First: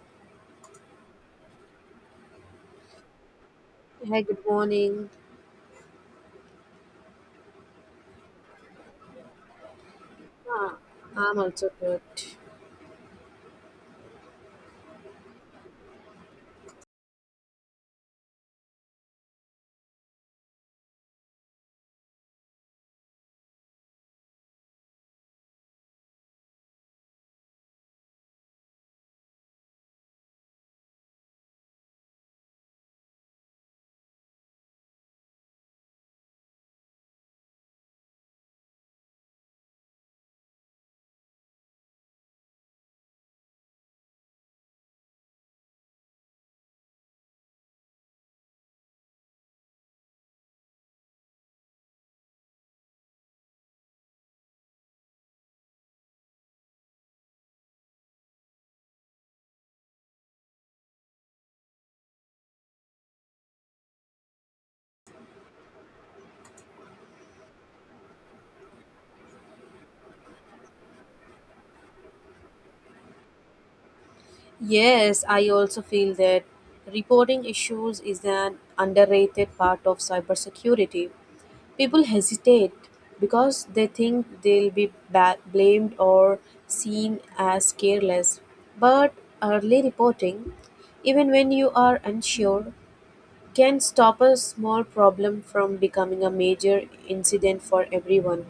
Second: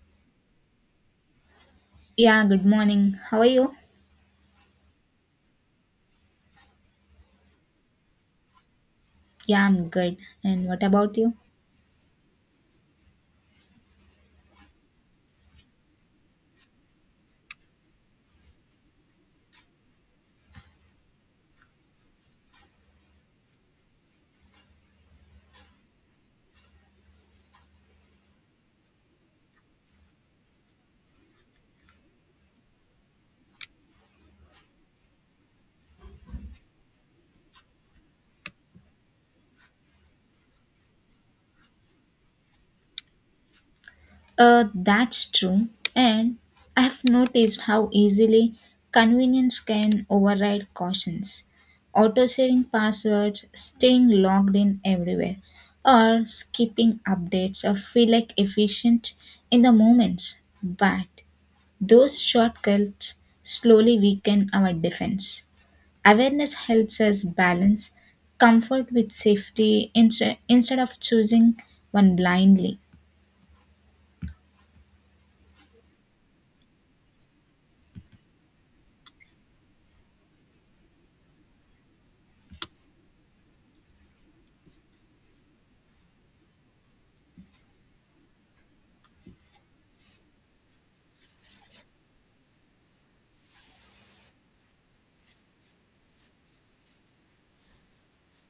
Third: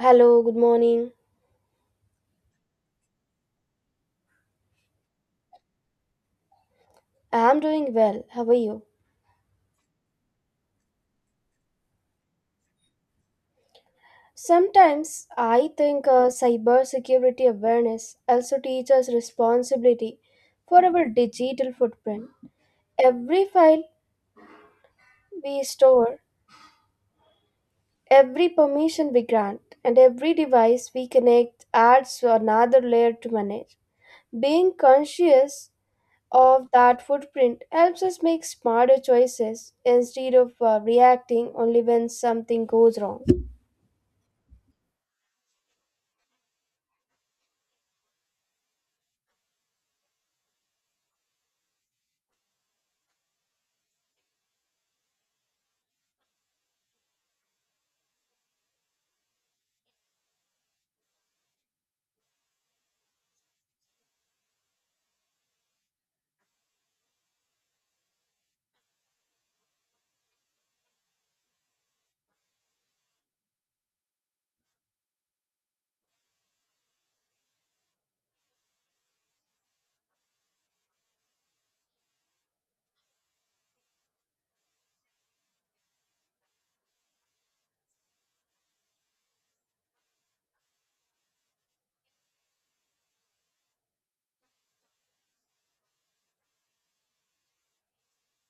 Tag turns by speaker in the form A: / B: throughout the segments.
A: Hello, good morning.
B: Yeah, good morning. How are you?
C: Hi, good morning.
A: I'm doing well. How are you?
B: Yeah, I'm good. And
C: Ah,
B: what about you?
C: I'm also good.
A: Sometimes I think cybersecurity awareness also teaches responsibility for our digital footprint. Every file we store, every permission we grant, and every device we connect adds another layer to manage. Being conscious of that footprint helps us make smarter choices instead of reacting only when something goes wrong.
B: That's true. And I have noticed how easily convenience can override cautions. Auto saving passwords, staying logged in everywhere, or skipping updates or feel like efficient in the moments. But those shortcuts slowly weaken our defense. Awareness helps us balance comfort with safety instead of choosing one blindly.
C: Yes, I also feel that reporting issues is an underrated part of cybersecurity. People hesitate because they think they'll be blamed or seen as careless. But early reporting, even when you are unsure, can stop a small problem from becoming a major incident for everyone.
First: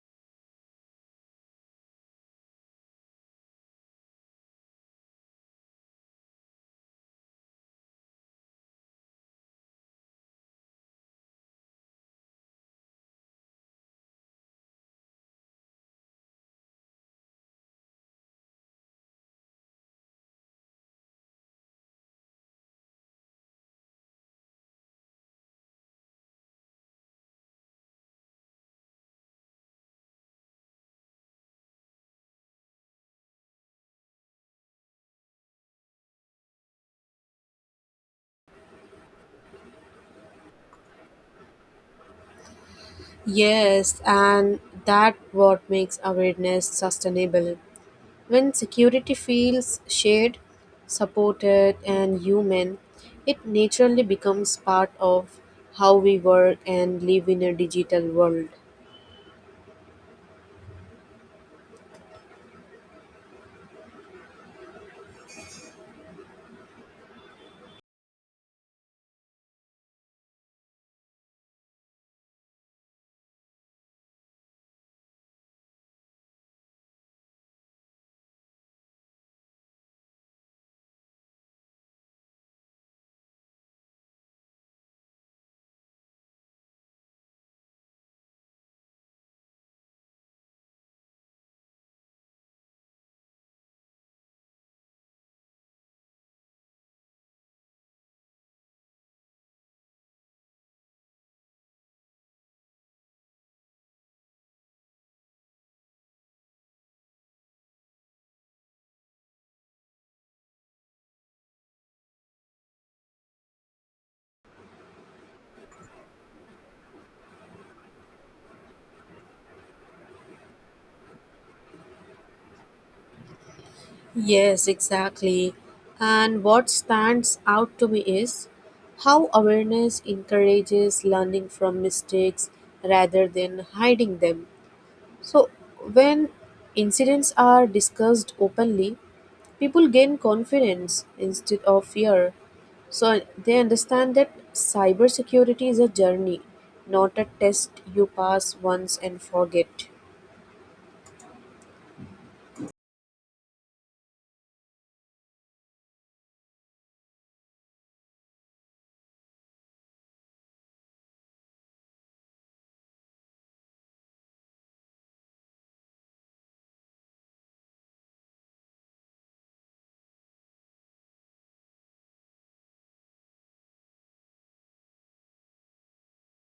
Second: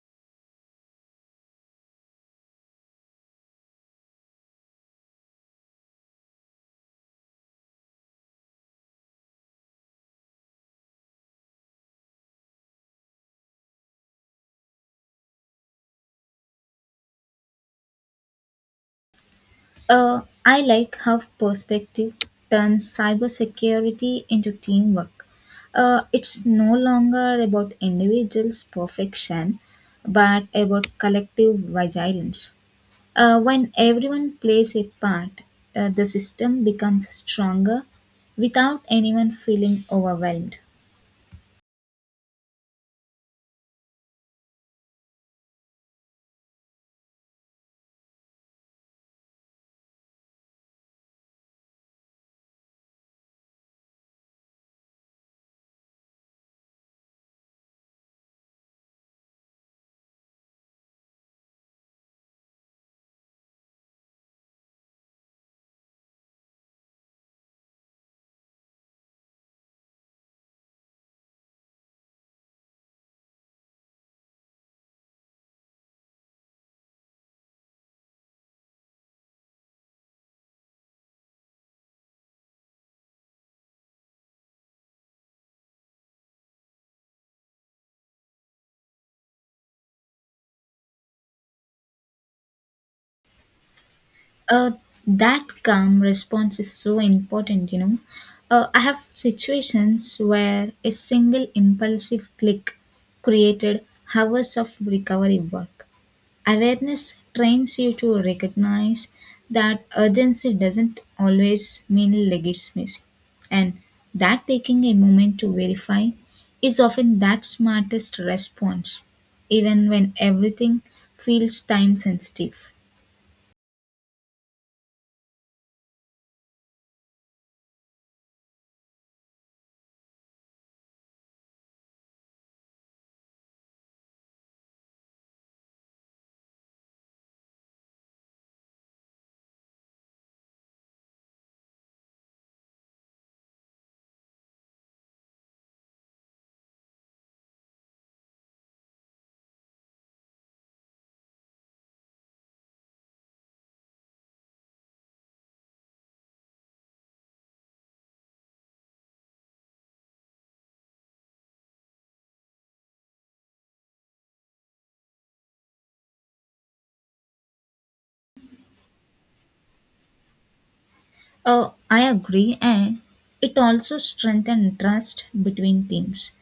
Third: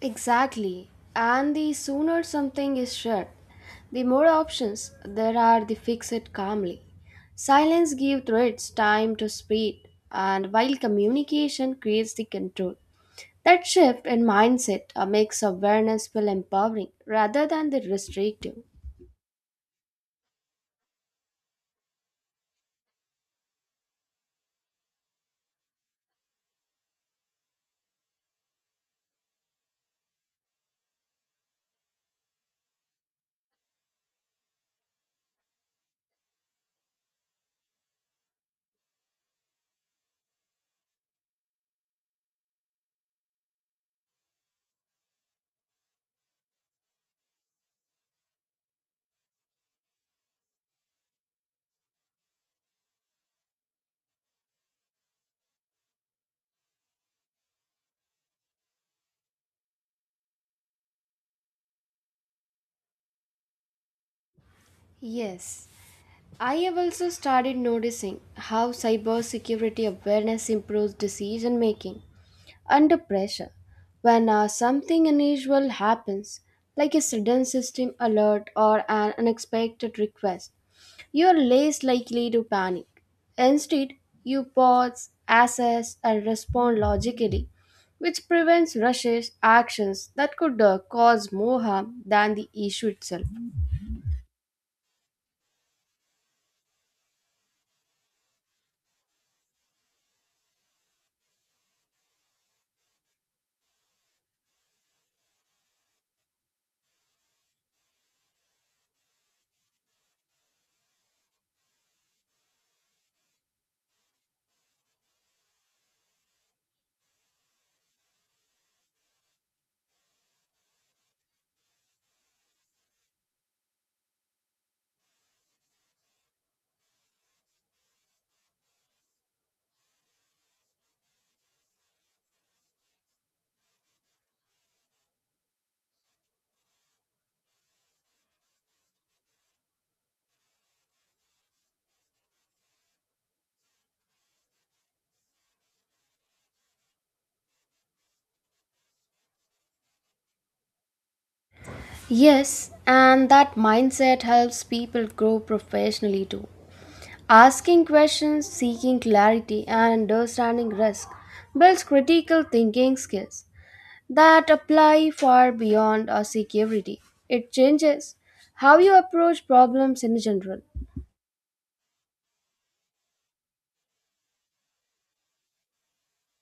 A: Exactly. And the sooner something is shared, the more options there are to fix it calmly. Silence gives threats time to spread, and while communication creates the control. That shift in mindset makes awareness feel empowering rather than the restrictive.
B: I like how perspective turns cybersecurity into teamwork. It's no longer about individuals' perfection, but about collective vigilance. When everyone plays a part, the system becomes stronger without anyone feeling overwhelmed.
C: Yes, and that what makes awareness sustainable. When security feels shared, supported and human, it naturally becomes part of how we work and live in a digital world.
A: Yes, I have also started noticing how cybersecurity awareness improves decision making under pressure. When something unusual happens, like a sudden system alert or an unexpected request, you are less likely to panic. Instead, you pause, assess, and respond logically, which prevents rushes actions that could cause more harm than the issue itself.
B: uh, that calm response is so important, I have situations where a single impulsive click created hours of recovery work. Awareness trains you to recognize that urgency doesn't always mean legitimacy, and that taking a moment to verify is often that smartest response, even when everything feels time sensitive.
C: Yes, exactly. And what stands out to me is how awareness encourages learning from mistakes rather than hiding them. So, when incidents are discussed openly, people gain confidence instead of fear. So they understand that cybersecurity is a journey, not a test you pass once and forget.
A: Yes, and that mindset helps people grow professionally too. Asking questions, seeking clarity, and understanding risk builds critical thinking skills that apply far beyond a security. It changes how you approach problems in general.
B: Oh, I agree, and it also strengthens trust between teams.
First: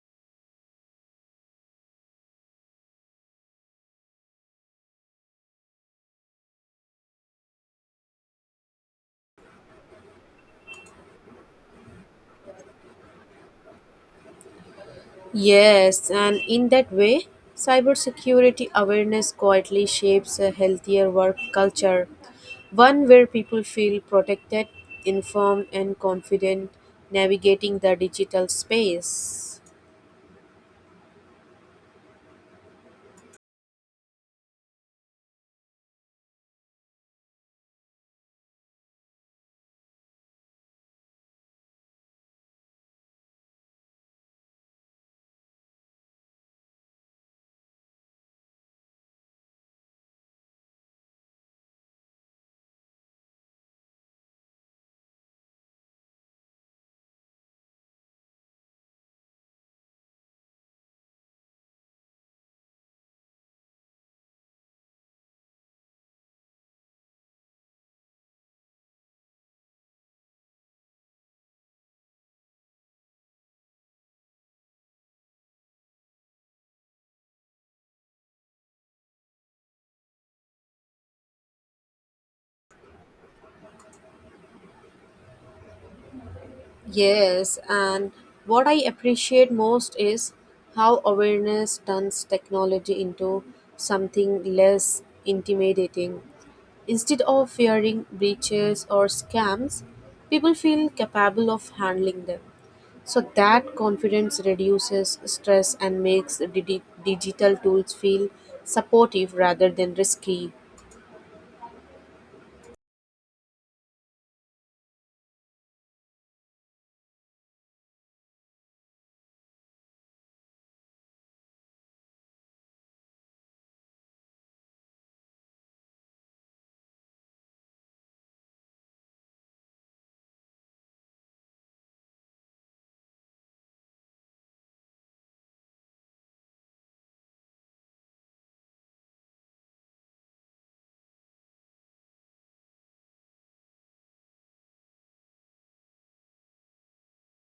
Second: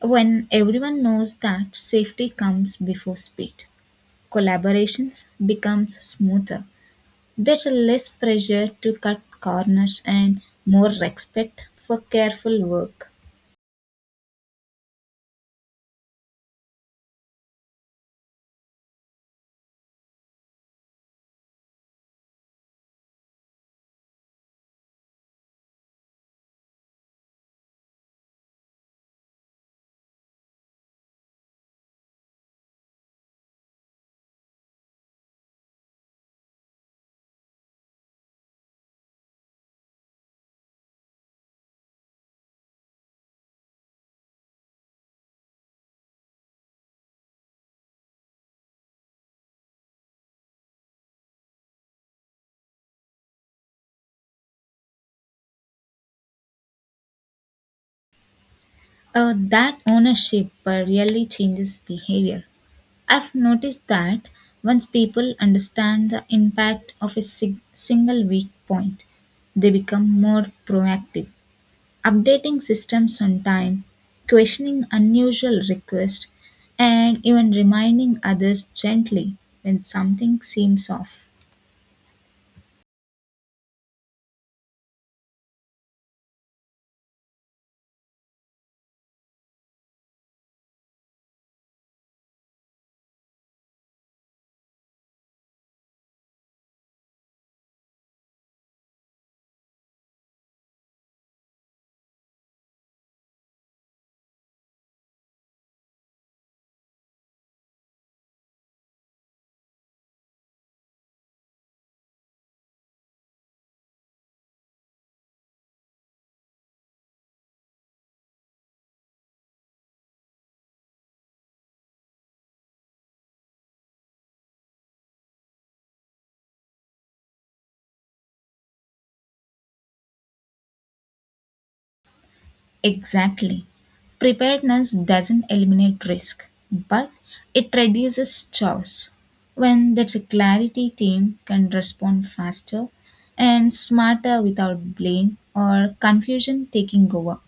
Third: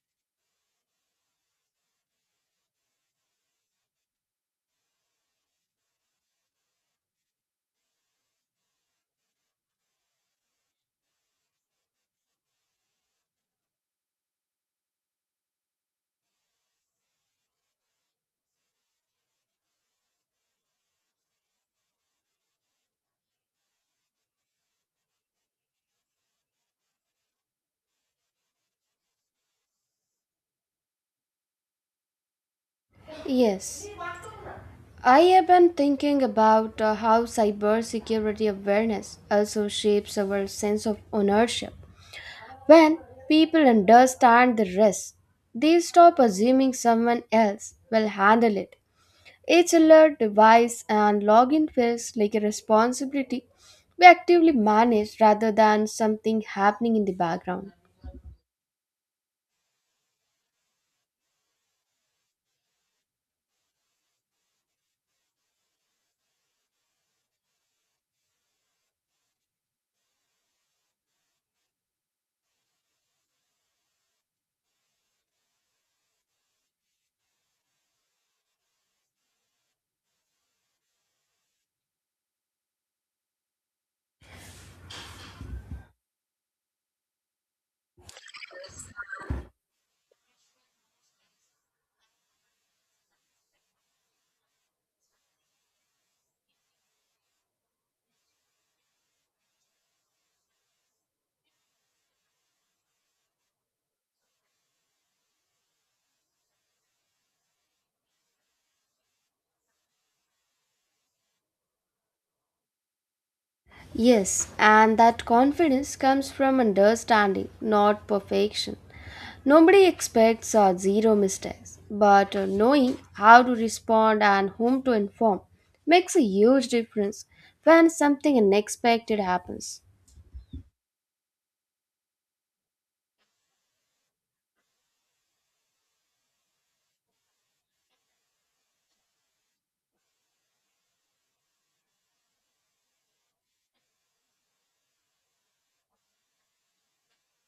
B: When everyone knows that safety comes before speed, collaborations becomes smoother. There's less pressure to cut corners and more respect for careful work.
C: Yes, and in that way, cybersecurity awareness quietly shapes a healthier work culture, one where people feel protected, informed, and confident navigating the digital space.
A: Yes, I have been thinking about how cybersecurity awareness also shapes our sense of ownership. When people understand the risk, they stop assuming someone else will handle it. Each alert, device, and login feels like a responsibility we actively manage rather than something happening in the background.
B: That ownership really changes behavior. I've noticed that once people understand the impact of a single weak point, they become more proactive. Updating systems on time, questioning unusual requests, and even reminding others gently when something seems off.
C: Yes, and what I appreciate most is how awareness turns technology into something less intimidating. Instead of fearing breaches or scams, people feel capable of handling them. So that confidence reduces stress and makes digital tools feel supportive rather than risky.
A: Yes, and that confidence comes from understanding, not perfection. Nobody expects zero mistakes, but knowing how to respond and whom to inform makes a huge difference when something unexpected happens.
B: Exactly. Preparedness doesn't eliminate risk, but it reduces chaos. When there's a clarity, team can respond faster and smarter without blame or confusion taking over.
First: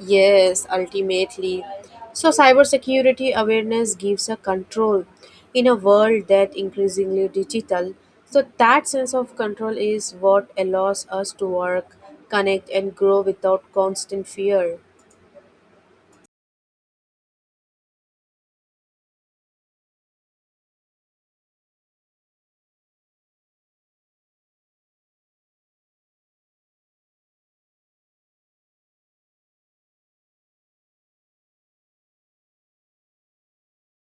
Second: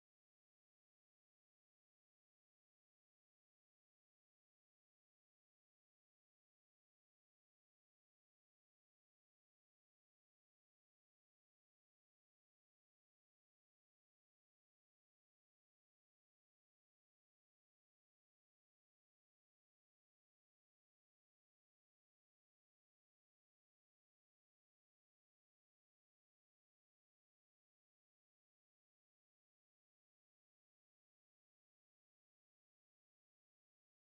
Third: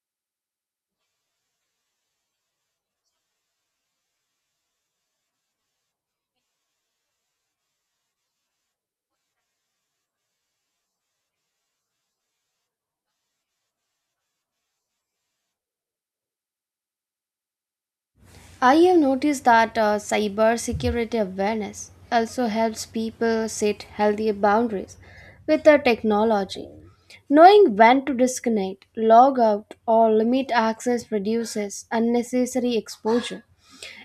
C: Yes, ultimately. So, cybersecurity awareness gives a control in a world that increasingly digital. So, that sense of control is what allows us to work, connect, and grow without constant fear.
A: I have noticed that cybersecurity awareness also helps people set healthier boundaries with the technology. Knowing when to disconnect, log out, or limit access reduces unnecessary exposure.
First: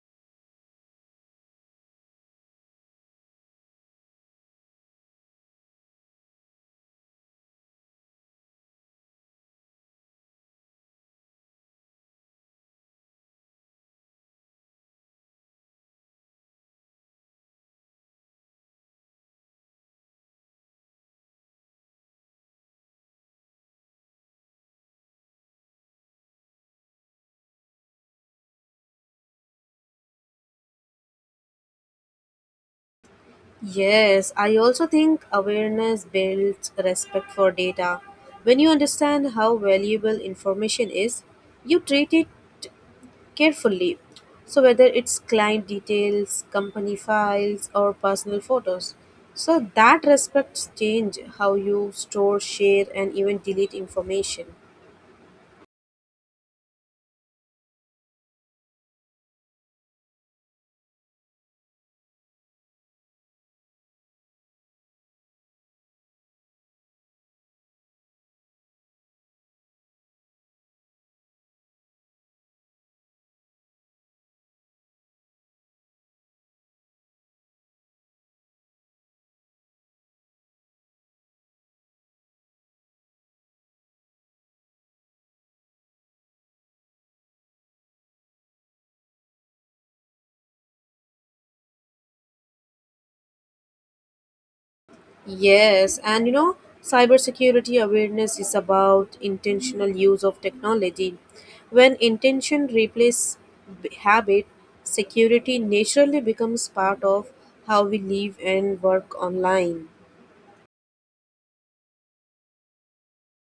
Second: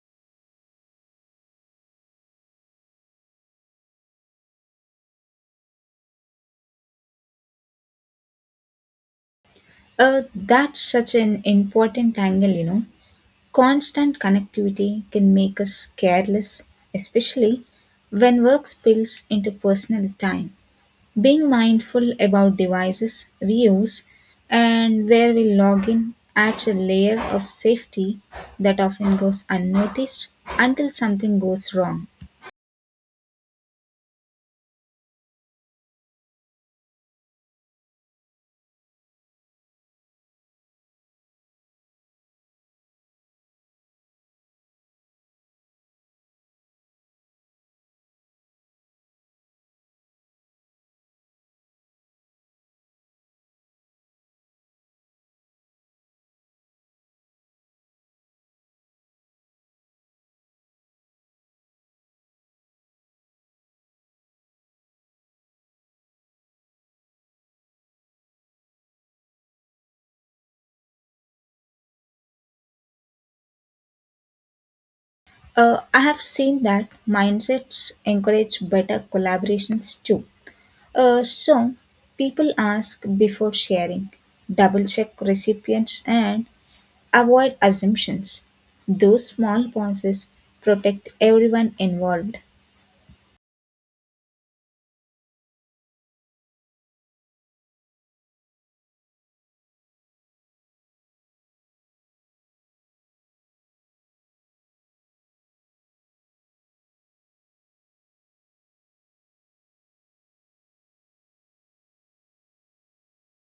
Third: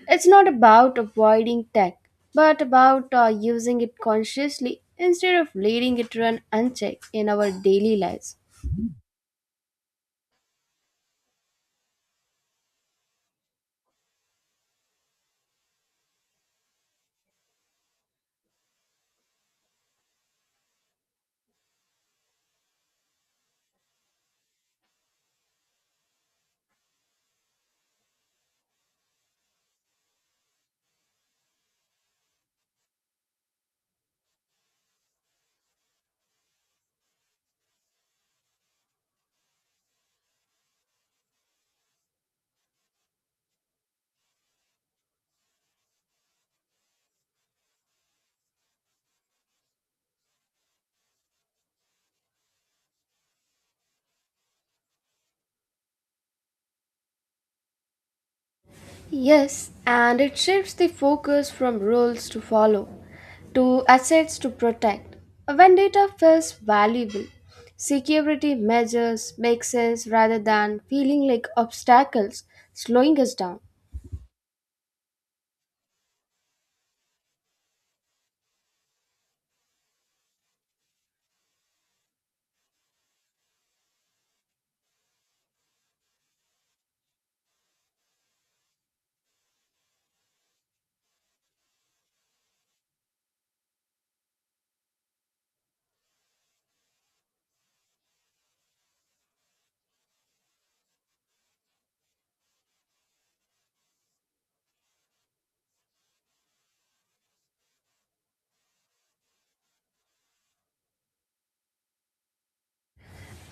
A: It's not about avoiding tech, but about using it consciously instead of letting it run unchecked in our daily lives.
B: That's such an important angle. Constant connectivity can make us careless, especially when work spills into personal time. Being mindful about devices we use and where we log in adds a layer of safety that often goes unnoticed until something goes wrong.
C: Yes, I also think awareness builds respect for data. When you understand how valuable information is, you treat it carefully. So, whether it's client details, company files, or personal photos. So, that respects change how you store, share, and even delete information.
A: Yes, and it shifts the focus from rules to follow to assets to protect. When data feels valuable, security measures make sense rather than feeling like obstacles slowing us down.
B: I have seen that mindsets encourage better collaborations too. So, people ask before sharing, double check recipients, and avoid assumptions; those small pauses protect everyone involved.
C: Yes, and cybersecurity awareness is about intentional use of technology. When intention replaces habit, security naturally becomes part of how we live and work online.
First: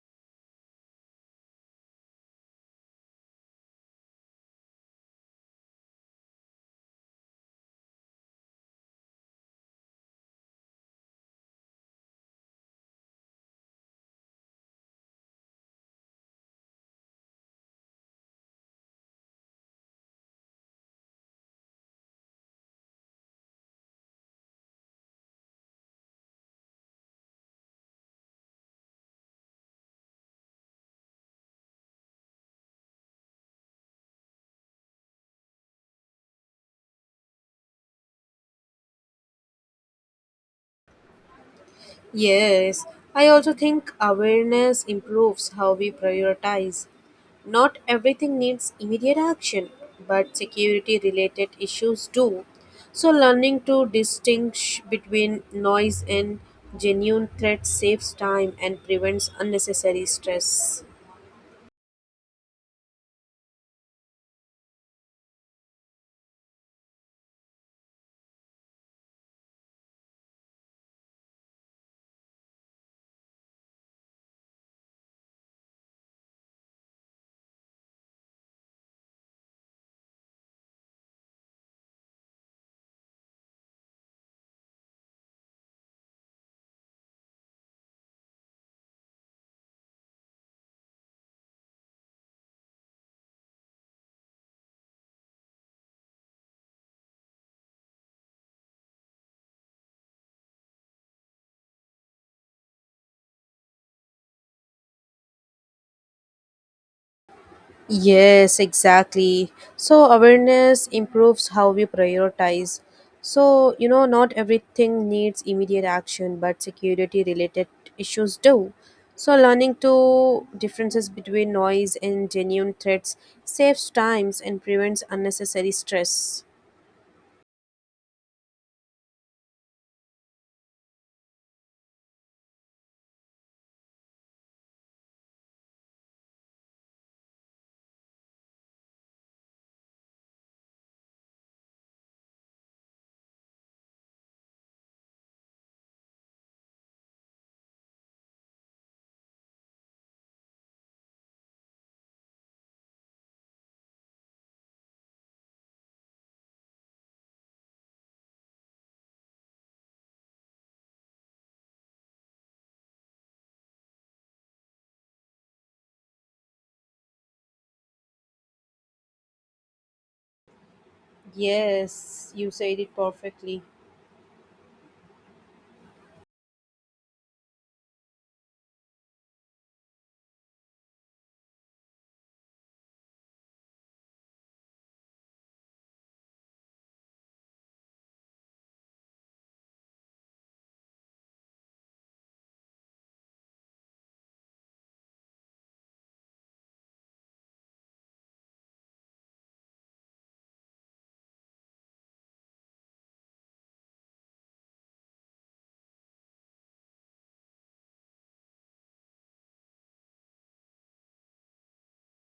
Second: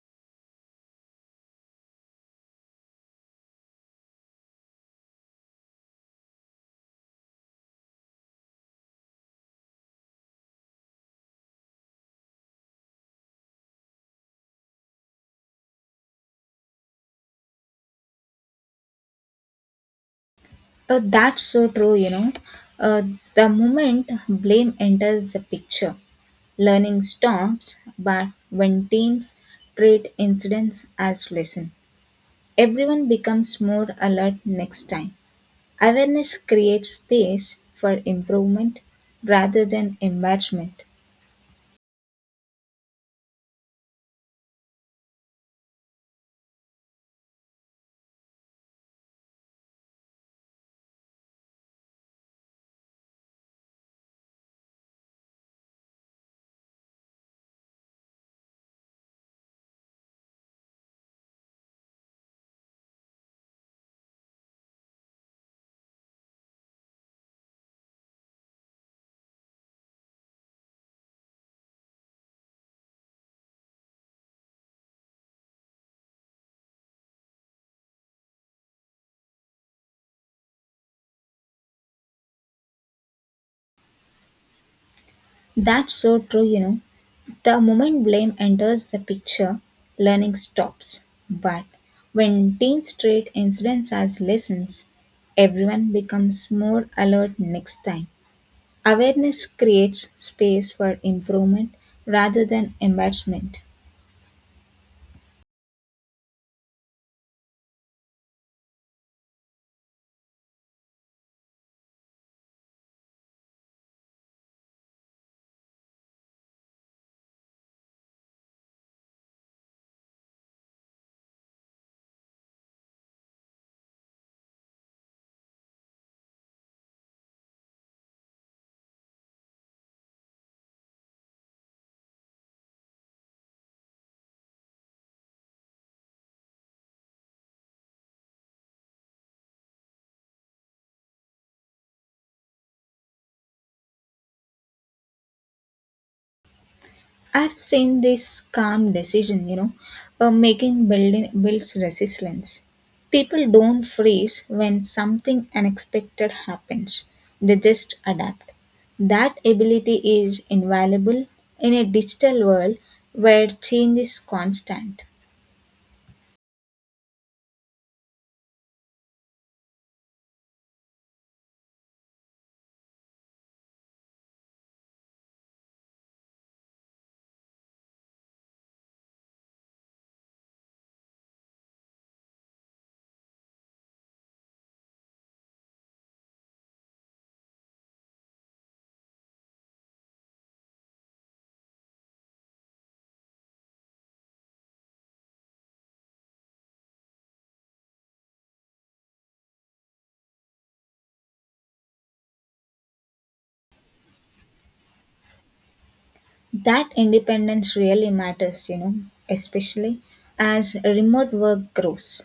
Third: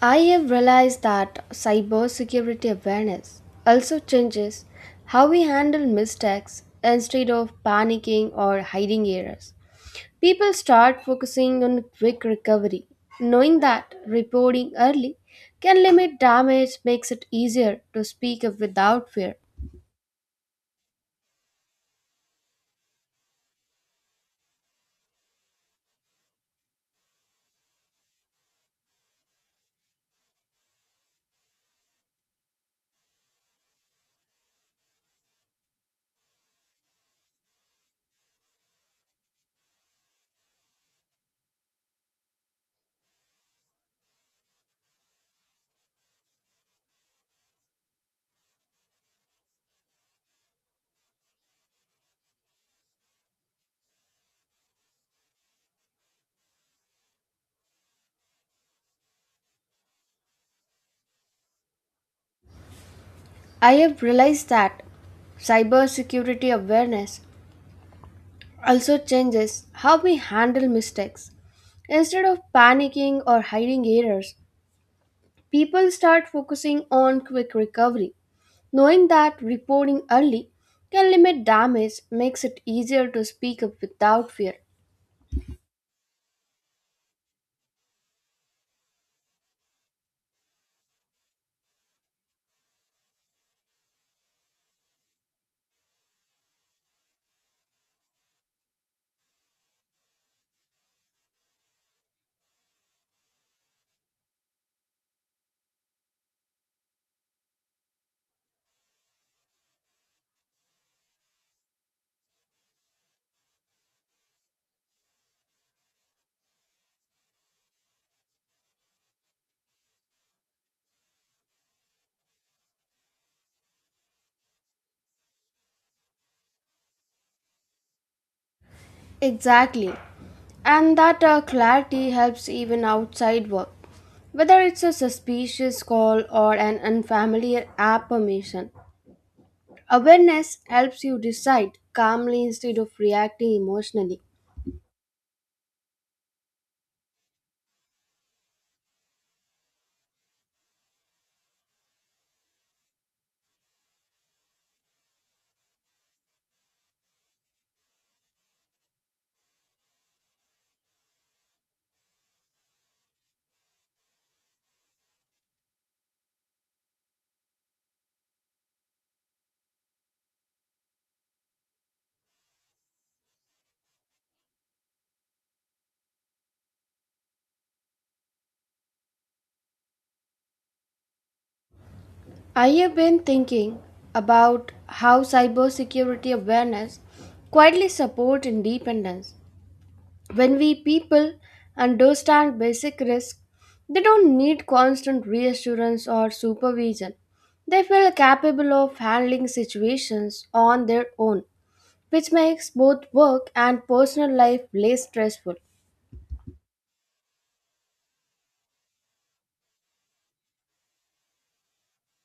A: I have realized that cybersecurity awareness also changes how we handle mistakes instead of panicking or hiding errors. People start focusing on quick recovery, knowing that reporting early can limit damage makes it easier to speak up without fear.
B: That's so true, Uh, the moment blame enters the picture, learning stops, but when teams treat incidents as lesson, everyone becomes more alert next time. Awareness creates space for improvement rather than embarrassment.
C: Yes, I also think awareness improves how we prioritize. Not everything needs immediate action, but security related issues do. So, learning to distinguish between noise and genuine threats saves time and prevents unnecessary stress.
A: I have realized that cybersecurity awareness also changes how we handle mistakes. Instead of panicking or hiding errors, people start focusing on quick recovery. Knowing that reporting early can limit damage makes it easier to speak up without fear.
B: That's so true. The moment blame enters the picture, learning stops. But when teams treat incidents as lessons, everyone becomes more alert next time. Awareness creates space for improvement rather than embarrassment.
C: Yes, exactly. So awareness improves how we prioritize. So, not everything needs immediate action, but security related issues do. So learning to differences between noise and genuine threats saves times and prevents unnecessary stress.
A: Exactly. And that clarity helps even outside work. Whether it's a suspicious call or an unfamiliar app permission, awareness helps you decide calmly instead of reacting emotionally.
B: I've seen this calm decision making building builds resilience. People don't freeze when something unexpected happens. They just adapt. That ability is invaluable in a digital world where change is constant.
C: Yes, you said it perfectly.
A: I have been thinking about how cybersecurity awareness quietly supports independence. When we people understand basic risk, they don't need constant reassurance or supervision. They feel capable of handling situations on their own, which makes both work and personal life less stressful.
B: That independence really matters, especially as remote work grows.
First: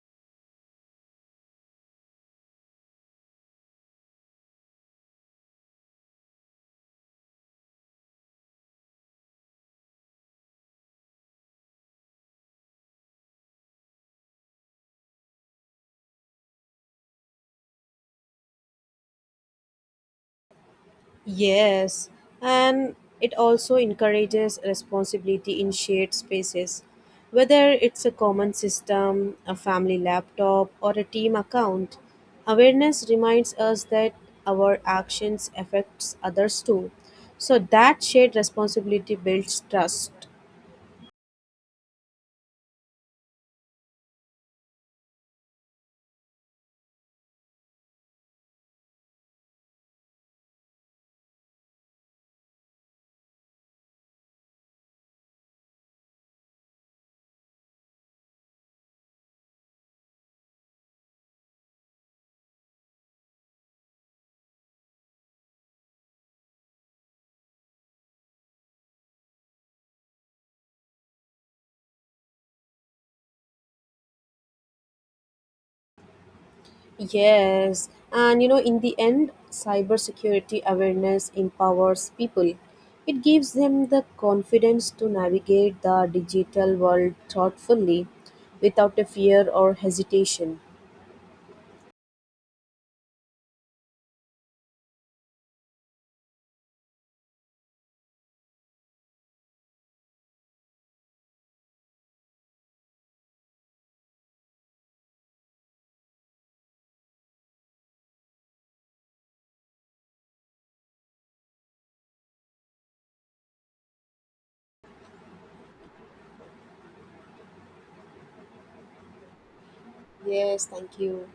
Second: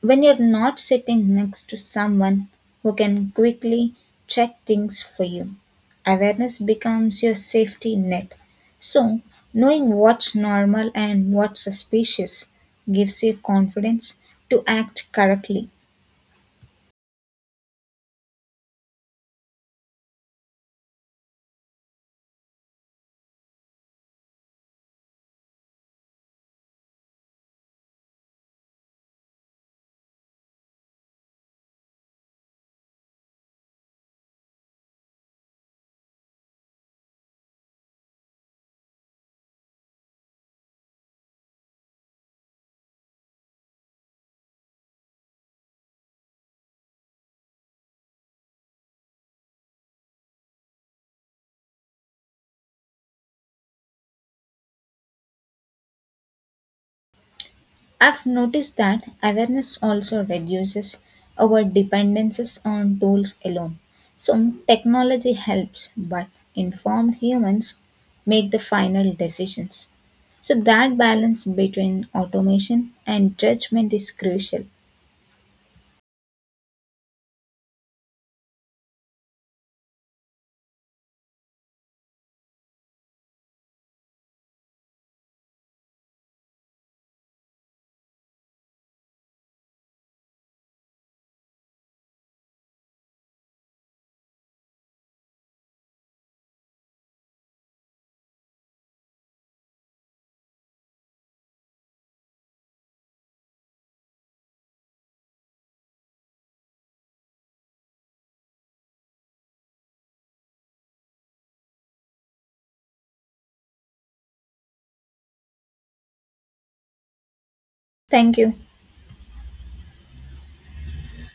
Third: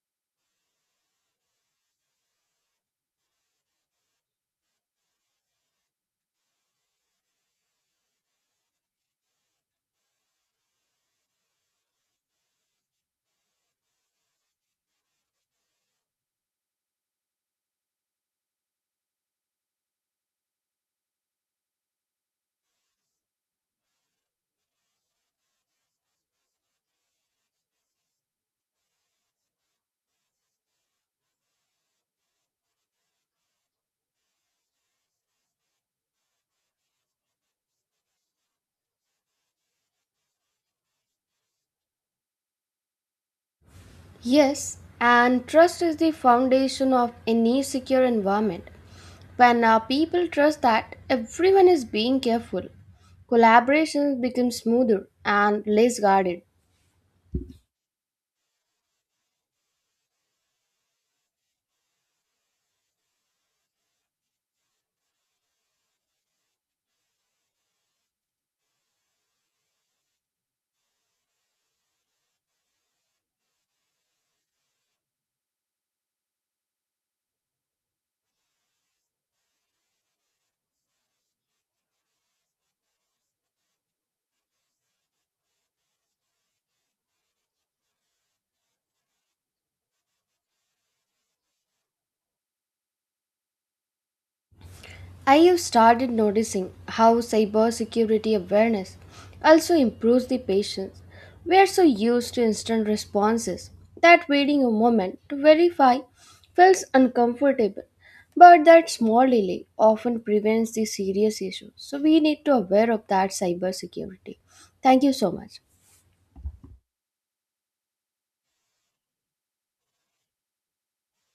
B: When you're not sitting next to someone who can quickly check things for you, awareness becomes your safety net. So, knowing what's normal and what's suspicious gives you confidence to act correctly.
C: Yes, and it also encourages responsibility in shared spaces. Whether it's a common system, a family laptop, or a team account, awareness reminds us that our actions affects others too. So that shared responsibility builds trust.
A: Yes, and trust is the foundation of any secure environment. When people trust that everyone is being careful, collaborations become smoother and less guarded.
B: I've noticed that awareness also reduces our dependences on tools alone. So, technology helps, but informed humans make the final decisions. So, that balance between automation and judgment is crucial.
C: Yes, and in the end, cybersecurity awareness empowers people. It gives them the confidence to navigate the digital world thoughtfully without a fear or hesitation.
A: I have started noticing how cybersecurity awareness also improves the patience. We are so used to instant responses that waiting a moment to verify feels uncomfortable. But that small delay often prevents the serious issues. So we need to aware of that cybersecurity. Thank you so much.
B: Thank you.
C: Yes, thank you.